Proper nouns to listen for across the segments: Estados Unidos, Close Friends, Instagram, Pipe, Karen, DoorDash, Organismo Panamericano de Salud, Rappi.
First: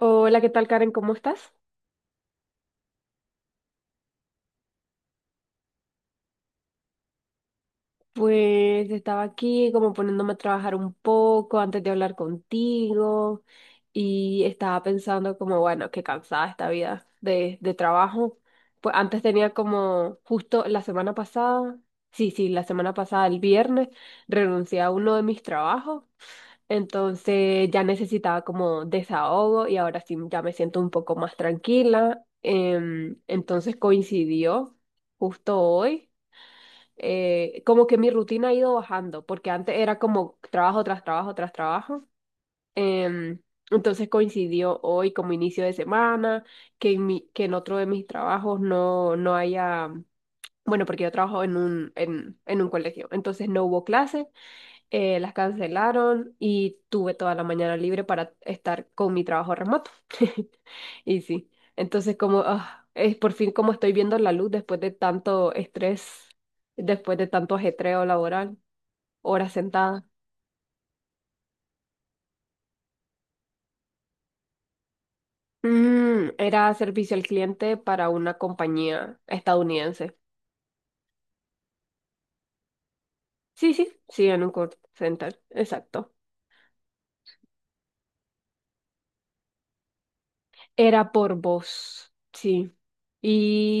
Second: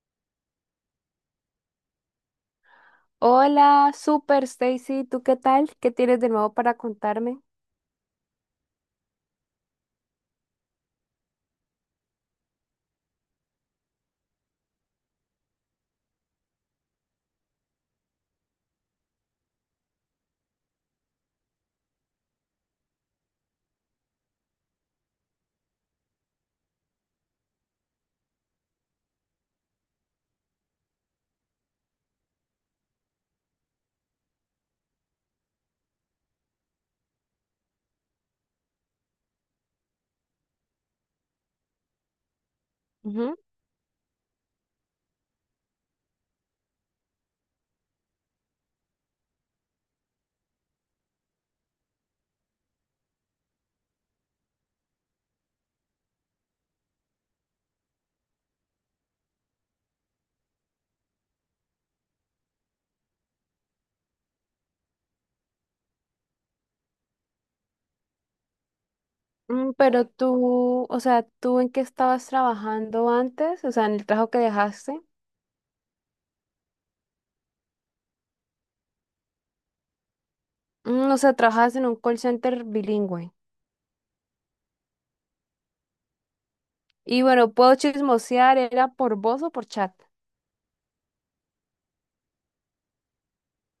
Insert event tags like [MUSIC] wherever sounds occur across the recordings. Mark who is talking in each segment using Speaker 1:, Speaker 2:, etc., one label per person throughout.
Speaker 1: Hola, ¿qué tal, Karen? ¿Cómo estás?
Speaker 2: Hola, super Stacy, ¿tú qué tal? ¿Qué tienes de nuevo para contarme?
Speaker 1: Pues estaba aquí como poniéndome a trabajar un poco antes de hablar contigo y estaba pensando como, bueno, qué cansada esta vida de trabajo. Pues antes tenía como justo la semana pasada, sí, sí, la semana pasada, el viernes, renuncié a uno de mis trabajos, entonces ya necesitaba como desahogo y ahora sí ya me siento un poco más tranquila. Entonces coincidió justo hoy. Como que mi rutina ha ido bajando, porque antes era como trabajo tras trabajo tras trabajo.
Speaker 2: Ujú.
Speaker 1: em, entonces coincidió hoy como inicio de semana, que en otro de mis trabajos no haya, bueno, porque yo trabajo en un colegio, entonces no hubo clase. Las cancelaron y tuve toda la mañana libre para estar con mi trabajo remoto. [LAUGHS] Y sí, entonces como ah, es por fin como estoy viendo la luz después de tanto estrés, después de tanto ajetreo laboral, horas sentadas.
Speaker 2: Pero tú, o sea, ¿tú en qué estabas trabajando antes? O sea, en el trabajo que dejaste.
Speaker 1: Era servicio al cliente para una compañía estadounidense.
Speaker 2: O sea, trabajabas en un call center bilingüe.
Speaker 1: Sí, sí, sí, en un call center, exacto.
Speaker 2: Y bueno, puedo chismosear, ¿era por voz o por chat?
Speaker 1: Era por voz, sí.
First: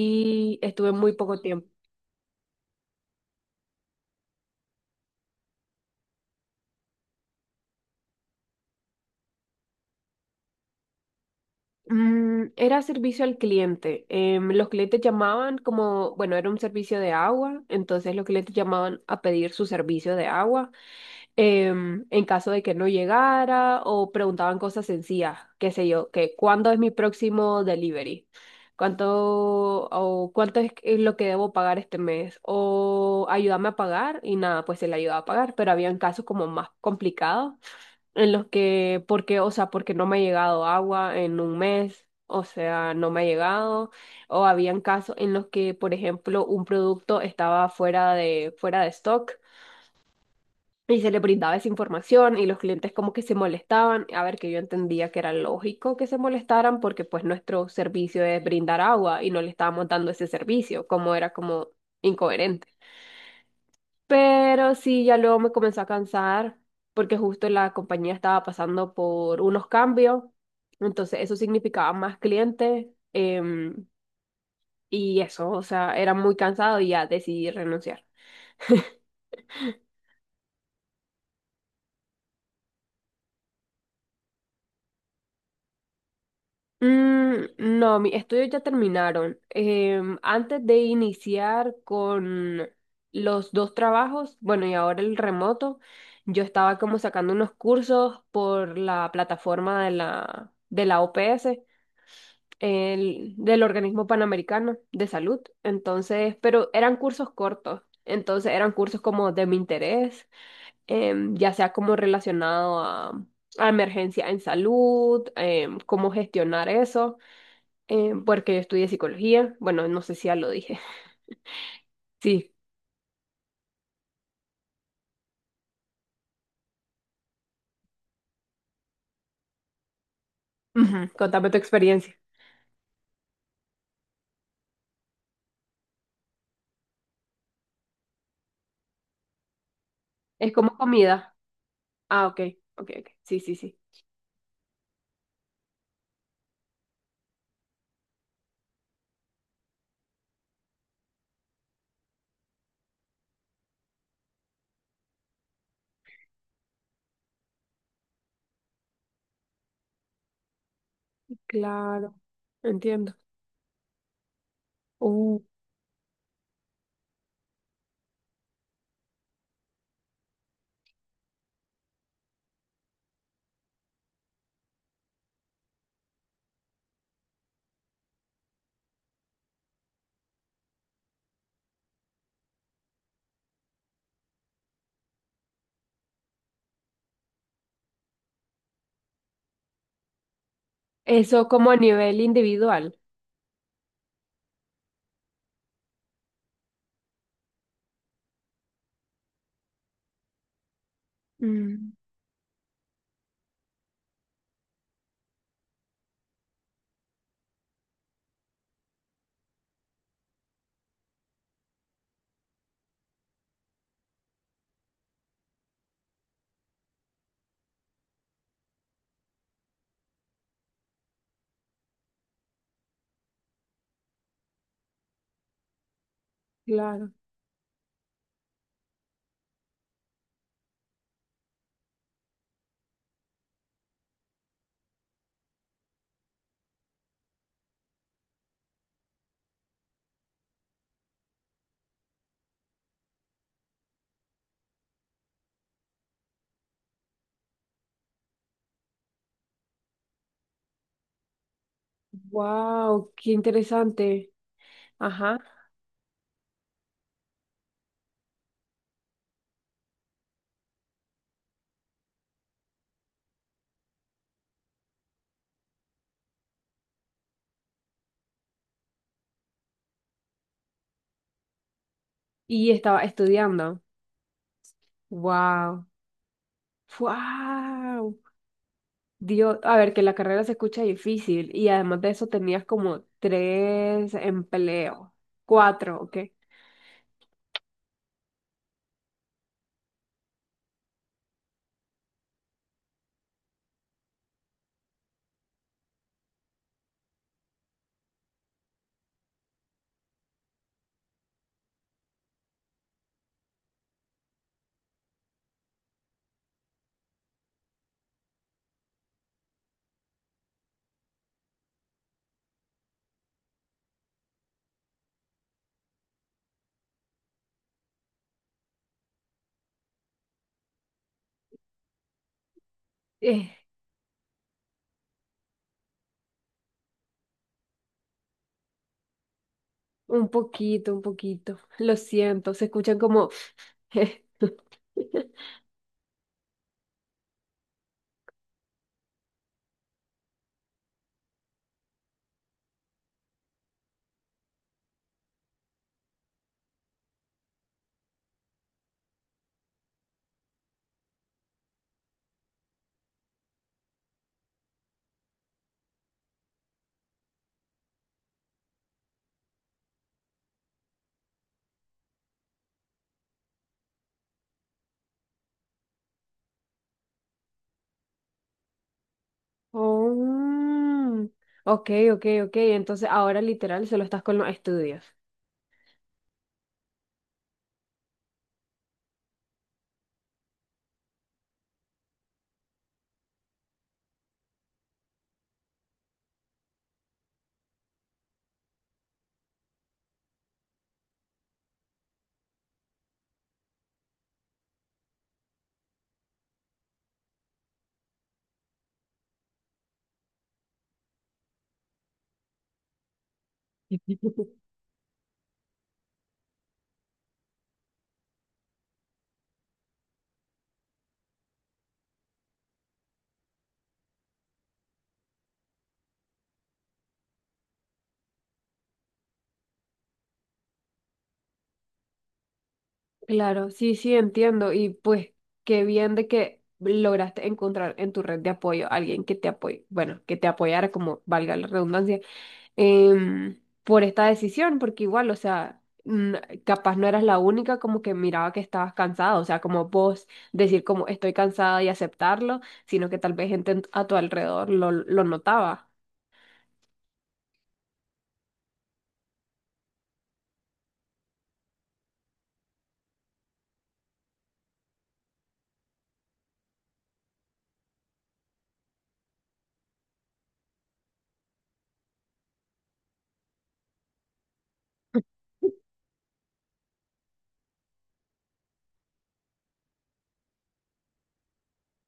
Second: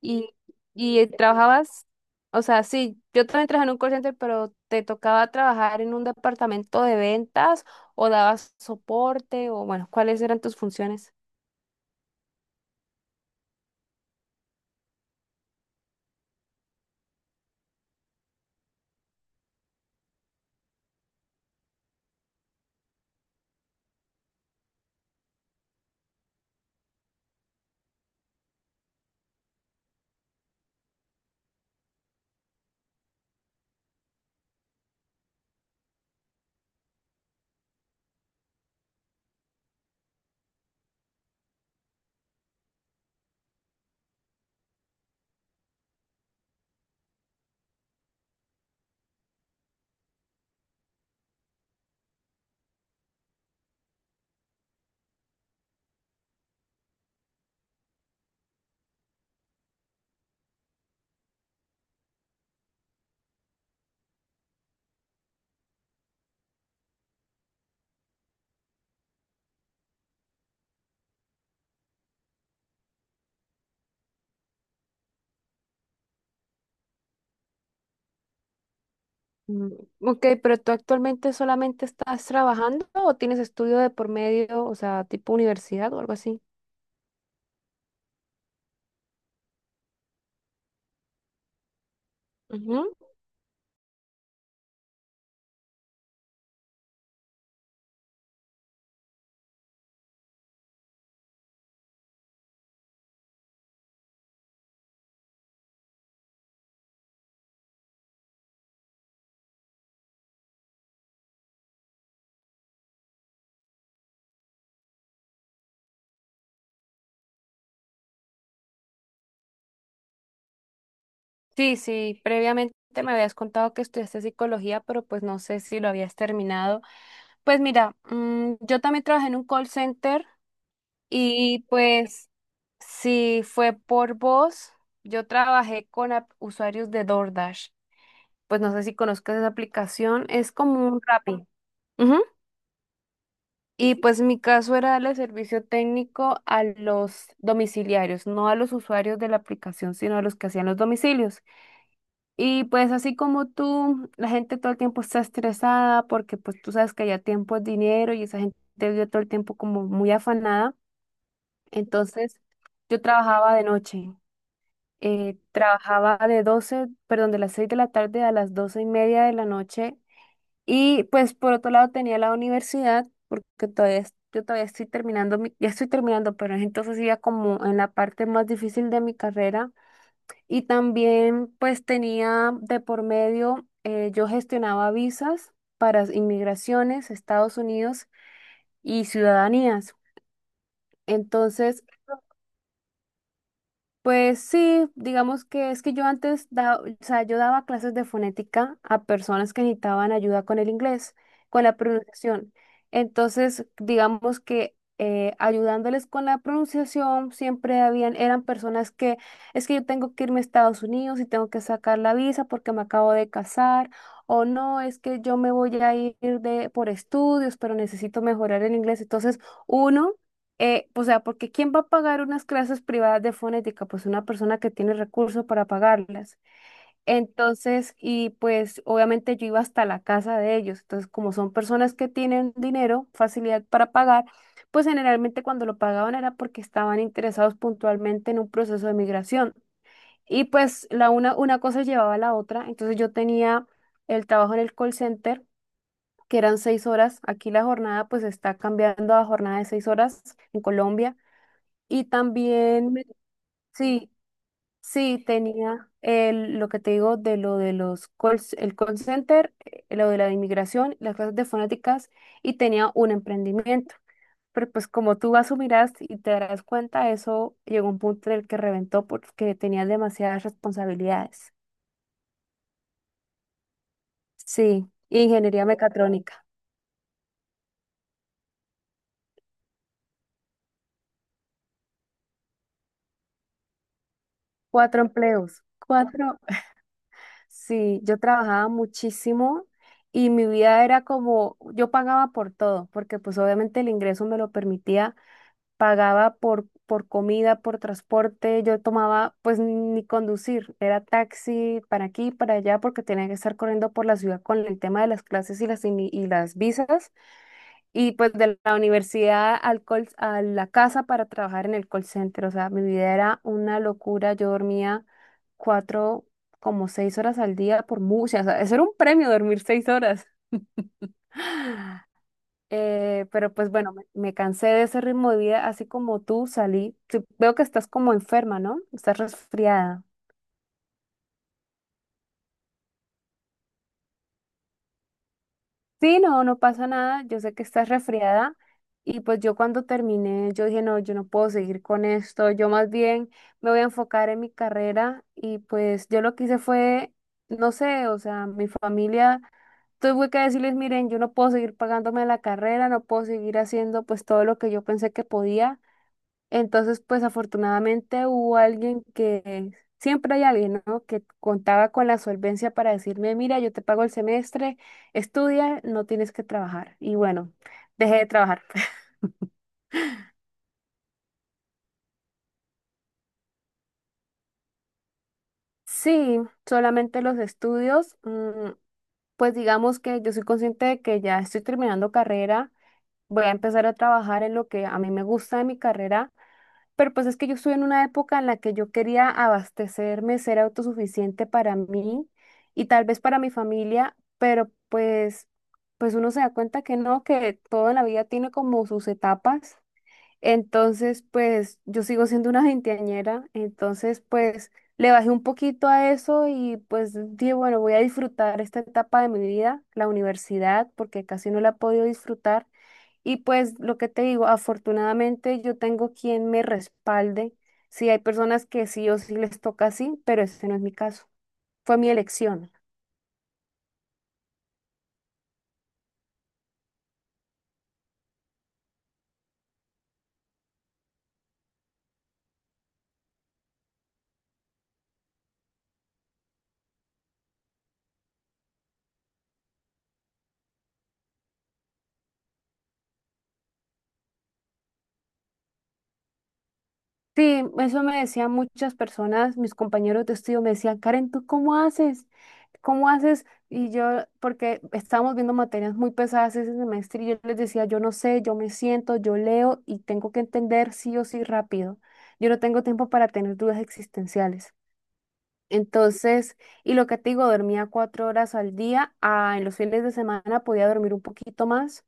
Speaker 2: Y,
Speaker 1: estuve
Speaker 2: y
Speaker 1: muy poco tiempo.
Speaker 2: trabajabas, o sea, sí, yo también trabajé en un call center, pero ¿te tocaba trabajar en un departamento de ventas o dabas soporte o bueno, cuáles eran tus funciones?
Speaker 1: Era servicio al cliente. Los clientes llamaban como, bueno, era un servicio de agua, entonces los clientes llamaban a pedir su servicio de agua. En caso de que no llegara o preguntaban cosas sencillas, qué sé yo, que cuándo es mi próximo delivery, cuánto o cuánto es lo que debo pagar este mes o ayúdame a pagar y nada, pues se le ayudaba a pagar, pero habían casos como más complicados en los que, porque, o sea, porque no me ha llegado agua en un mes, o sea, no me ha llegado, o habían casos en los que, por ejemplo, un producto estaba fuera de stock y se le brindaba esa información y los clientes como que se molestaban, a ver, que yo entendía que era lógico que se molestaran porque pues nuestro servicio es brindar agua y no le estábamos dando ese servicio, como era como incoherente. Pero sí, ya luego me comenzó a cansar porque justo la compañía estaba pasando por unos cambios. Entonces eso significaba más clientes. em, y eso, o sea, era muy cansado y ya decidí renunciar.
Speaker 2: Mm. Ok, pero tú actualmente solamente estás trabajando o tienes estudio de por medio, o sea, tipo universidad o algo así.
Speaker 1: No, mis estudios ya terminaron. Antes de iniciar con
Speaker 2: Ujú.
Speaker 1: los dos trabajos, bueno, y ahora el remoto, yo estaba como sacando unos cursos por la plataforma de la OPS. Del Organismo Panamericano de Salud. Entonces, pero eran cursos cortos. Entonces eran cursos como de mi interés, ya sea como relacionado a, emergencia en salud, cómo gestionar eso, porque yo estudié psicología. Bueno, no sé si ya lo dije. [LAUGHS]
Speaker 2: Sí, sí,
Speaker 1: Sí.
Speaker 2: previamente me habías contado que estudiaste psicología, pero pues no sé si lo habías terminado. Pues mira, yo también trabajé en un call center
Speaker 1: Ujú, contame tu
Speaker 2: y
Speaker 1: experiencia.
Speaker 2: pues si fue por voz, yo trabajé con usuarios de DoorDash. Pues no sé si conozcas esa aplicación,
Speaker 1: Es
Speaker 2: es
Speaker 1: como
Speaker 2: como un
Speaker 1: comida.
Speaker 2: Rappi.
Speaker 1: Ah, ok, ok, ok. Sí, sí, sí.
Speaker 2: Y pues mi caso era darle servicio técnico a los domiciliarios, no a los usuarios de la aplicación, sino a los que hacían los domicilios. Y pues así como tú, la gente todo el tiempo está estresada porque pues tú sabes que ya tiempo es dinero y esa gente vive todo el tiempo como muy afanada.
Speaker 1: Claro,
Speaker 2: Entonces yo
Speaker 1: entiendo.
Speaker 2: trabajaba de noche,
Speaker 1: Uh,
Speaker 2: trabajaba de las 6 de la tarde a las 12:30 de la noche y pues por otro lado tenía la universidad, porque yo todavía estoy terminando, ya estoy terminando, pero entonces iba como en la parte más difícil de mi carrera. Y también pues tenía de por medio, yo gestionaba visas para inmigraciones, Estados Unidos y ciudadanías.
Speaker 1: Eso como a
Speaker 2: Entonces
Speaker 1: nivel individual.
Speaker 2: pues sí, digamos que es que yo antes, o sea, yo daba clases de fonética a personas que necesitaban ayuda con el inglés, con la
Speaker 1: Mm,
Speaker 2: pronunciación. Entonces, digamos que ayudándoles con la pronunciación, siempre habían, eran personas que, es que yo tengo que irme a Estados Unidos y tengo que sacar la visa porque me acabo de casar, o no, es que yo me voy a ir de, por estudios, pero necesito mejorar el inglés. Entonces, uno o sea, porque ¿quién va a pagar unas clases privadas de fonética? Pues una persona que tiene recursos para pagarlas.
Speaker 1: claro.
Speaker 2: Entonces, y pues obviamente yo iba hasta la casa de ellos. Entonces, como son personas que tienen dinero, facilidad para pagar, pues generalmente cuando lo pagaban era porque estaban interesados puntualmente en un proceso de migración. Y pues la una cosa llevaba a la otra. Entonces yo tenía el trabajo en el call center, que eran 6 horas. Aquí la jornada pues está cambiando a jornada de 6 horas en Colombia. Y también,
Speaker 1: Wow, qué
Speaker 2: sí,
Speaker 1: interesante.
Speaker 2: sí,
Speaker 1: Ajá.
Speaker 2: tenía el, lo que te digo de lo de los call, el call center, lo de la inmigración, las clases de fonéticas y tenía un emprendimiento. Pero pues como tú asumirás y te darás cuenta, eso llegó a un punto en el que reventó porque tenía demasiadas responsabilidades.
Speaker 1: Y estaba estudiando.
Speaker 2: Sí, ingeniería
Speaker 1: Wow.
Speaker 2: mecatrónica,
Speaker 1: Wow. Dios, a ver, que la carrera se escucha difícil y además de eso tenías como tres
Speaker 2: cuatro
Speaker 1: empleos,
Speaker 2: empleos,
Speaker 1: cuatro, ¿ok?
Speaker 2: cuatro. Sí, yo trabajaba muchísimo y mi vida era como, yo pagaba por todo, porque pues obviamente el ingreso me lo permitía, pagaba por comida, por transporte, yo tomaba pues ni conducir, era taxi para aquí, para allá, porque tenía que estar corriendo por la ciudad con el tema de las clases y las, y las visas. Y pues de la universidad a la casa para trabajar en el call center. O sea, mi vida era una locura. Yo dormía cuatro, como 6 horas al día por muchas. O sea, eso era un premio dormir 6 horas. [GASPS] [SIGHS]
Speaker 1: Eh,
Speaker 2: Pero pues bueno, me cansé de ese ritmo de vida, así como tú salí. Sí, veo que estás como enferma, ¿no? Estás resfriada.
Speaker 1: un poquito, un poquito. Lo siento, se escuchan como. [LAUGHS]
Speaker 2: Sí, no, no pasa nada. Yo sé que estás resfriada y pues yo cuando terminé, yo dije, no, yo no puedo seguir con esto. Yo más bien me voy a enfocar en mi carrera y pues yo lo que hice fue, no sé, o sea, mi familia, tuve que decirles, miren, yo no puedo seguir pagándome la carrera, no puedo seguir haciendo pues todo lo que yo pensé que podía. Entonces, pues afortunadamente hubo alguien que, siempre hay alguien, ¿no? Que contaba con la solvencia para decirme, mira, yo te pago el semestre, estudia, no tienes que trabajar. Y bueno, dejé de trabajar. [LAUGHS]
Speaker 1: Oh, ok, ok, ok. Entonces ahora literal solo estás con los estudios.
Speaker 2: Sí, solamente los estudios, pues digamos que yo soy consciente de que ya estoy terminando carrera, voy a empezar a trabajar en lo que a mí me gusta de mi carrera. Pero pues es que yo estuve en una época en la que yo quería abastecerme, ser autosuficiente para mí y tal vez para mi familia, pero pues, pues uno se da cuenta que no, que todo en la vida tiene como sus etapas. Entonces, pues yo sigo siendo una veinteañera, entonces
Speaker 1: [LAUGHS]
Speaker 2: pues le bajé un poquito a eso y pues dije, bueno, voy a disfrutar esta etapa de mi vida, la universidad, porque casi no la he podido disfrutar. Y pues lo que te digo, afortunadamente yo tengo quien me respalde. Sí, hay personas que sí o sí les toca así, pero este no es mi caso. Fue mi elección.
Speaker 1: Claro, sí, sí, entiendo. Y pues qué bien de que lograste encontrar en tu red de apoyo a alguien que te apoye, bueno, que te apoyara, como valga la redundancia, por esta decisión, porque igual, o sea, capaz no eras la única como que miraba que estabas cansada, o sea, como vos decir como estoy cansada y aceptarlo, sino que tal vez gente a tu alrededor lo notaba.
Speaker 2: Sí, eso me decían muchas personas, mis compañeros de estudio me decían, Karen, ¿tú cómo haces? ¿Cómo haces? Y yo, porque estábamos viendo materias muy pesadas ese semestre y yo les decía, yo no sé, yo me siento, yo leo y tengo que entender sí o sí rápido. Yo no tengo tiempo para tener dudas existenciales. Entonces, y lo que te digo, dormía 4 horas al día. Ah, en los fines de semana podía dormir un poquito más,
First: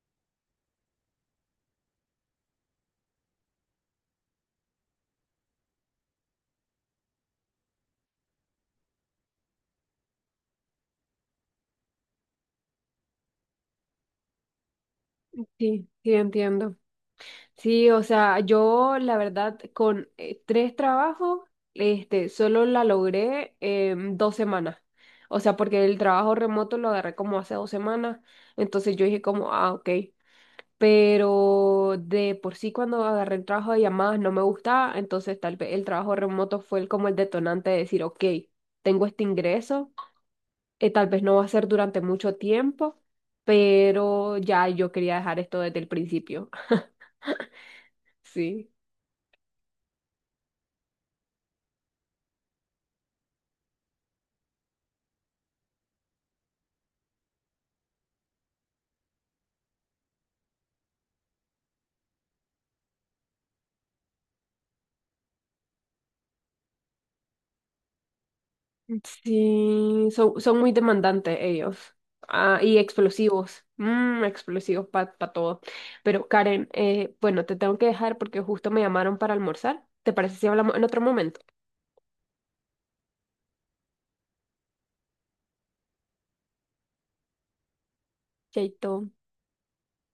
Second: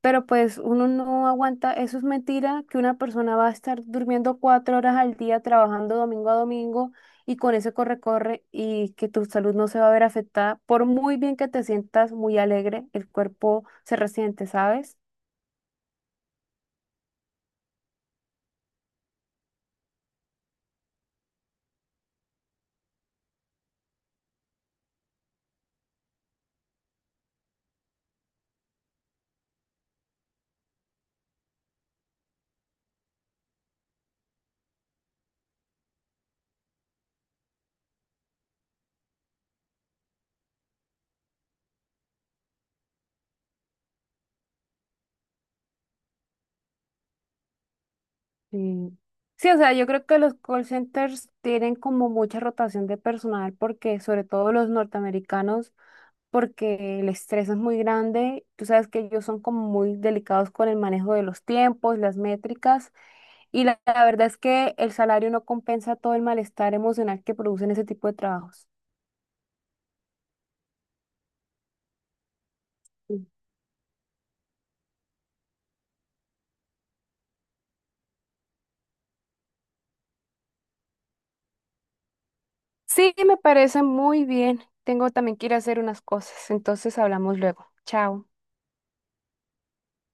Speaker 2: pero pues uno no aguanta. Eso es mentira, que una persona va a estar durmiendo 4 horas al día, trabajando domingo a domingo y con ese corre-corre y que tu salud no se va a ver afectada. Por muy bien que te sientas muy alegre, el cuerpo se resiente, ¿sabes?
Speaker 1: Sí, sí, entiendo. Sí, o sea, yo la verdad con tres trabajos, este, solo la logré en dos semanas. O sea, porque el trabajo remoto lo agarré como hace dos semanas, entonces yo dije como, ah, ok. Pero de por sí cuando agarré el trabajo de llamadas no me gustaba, entonces tal vez el trabajo remoto fue como el detonante de decir, ok, tengo este ingreso, tal vez no va a ser durante mucho tiempo, pero ya yo quería dejar esto desde el principio. [LAUGHS] Sí.
Speaker 2: Sí. Sí, o sea, yo creo que los call centers tienen como mucha rotación de personal porque sobre todo los norteamericanos porque el estrés es muy grande. Tú sabes que ellos son como muy delicados con el manejo de los tiempos, las métricas, y la verdad es que el salario no compensa todo el malestar emocional que producen ese tipo de trabajos.
Speaker 1: Sí, son muy demandantes ellos. Ah, y
Speaker 2: Sí.
Speaker 1: explosivos. Explosivos para todo. Pero Karen, bueno, te tengo que dejar porque justo me llamaron para almorzar. ¿Te parece si hablamos en otro momento?
Speaker 2: Sí, me parece muy bien. Tengo también que ir a hacer unas cosas, entonces hablamos luego. Chao.
Speaker 1: Chaito.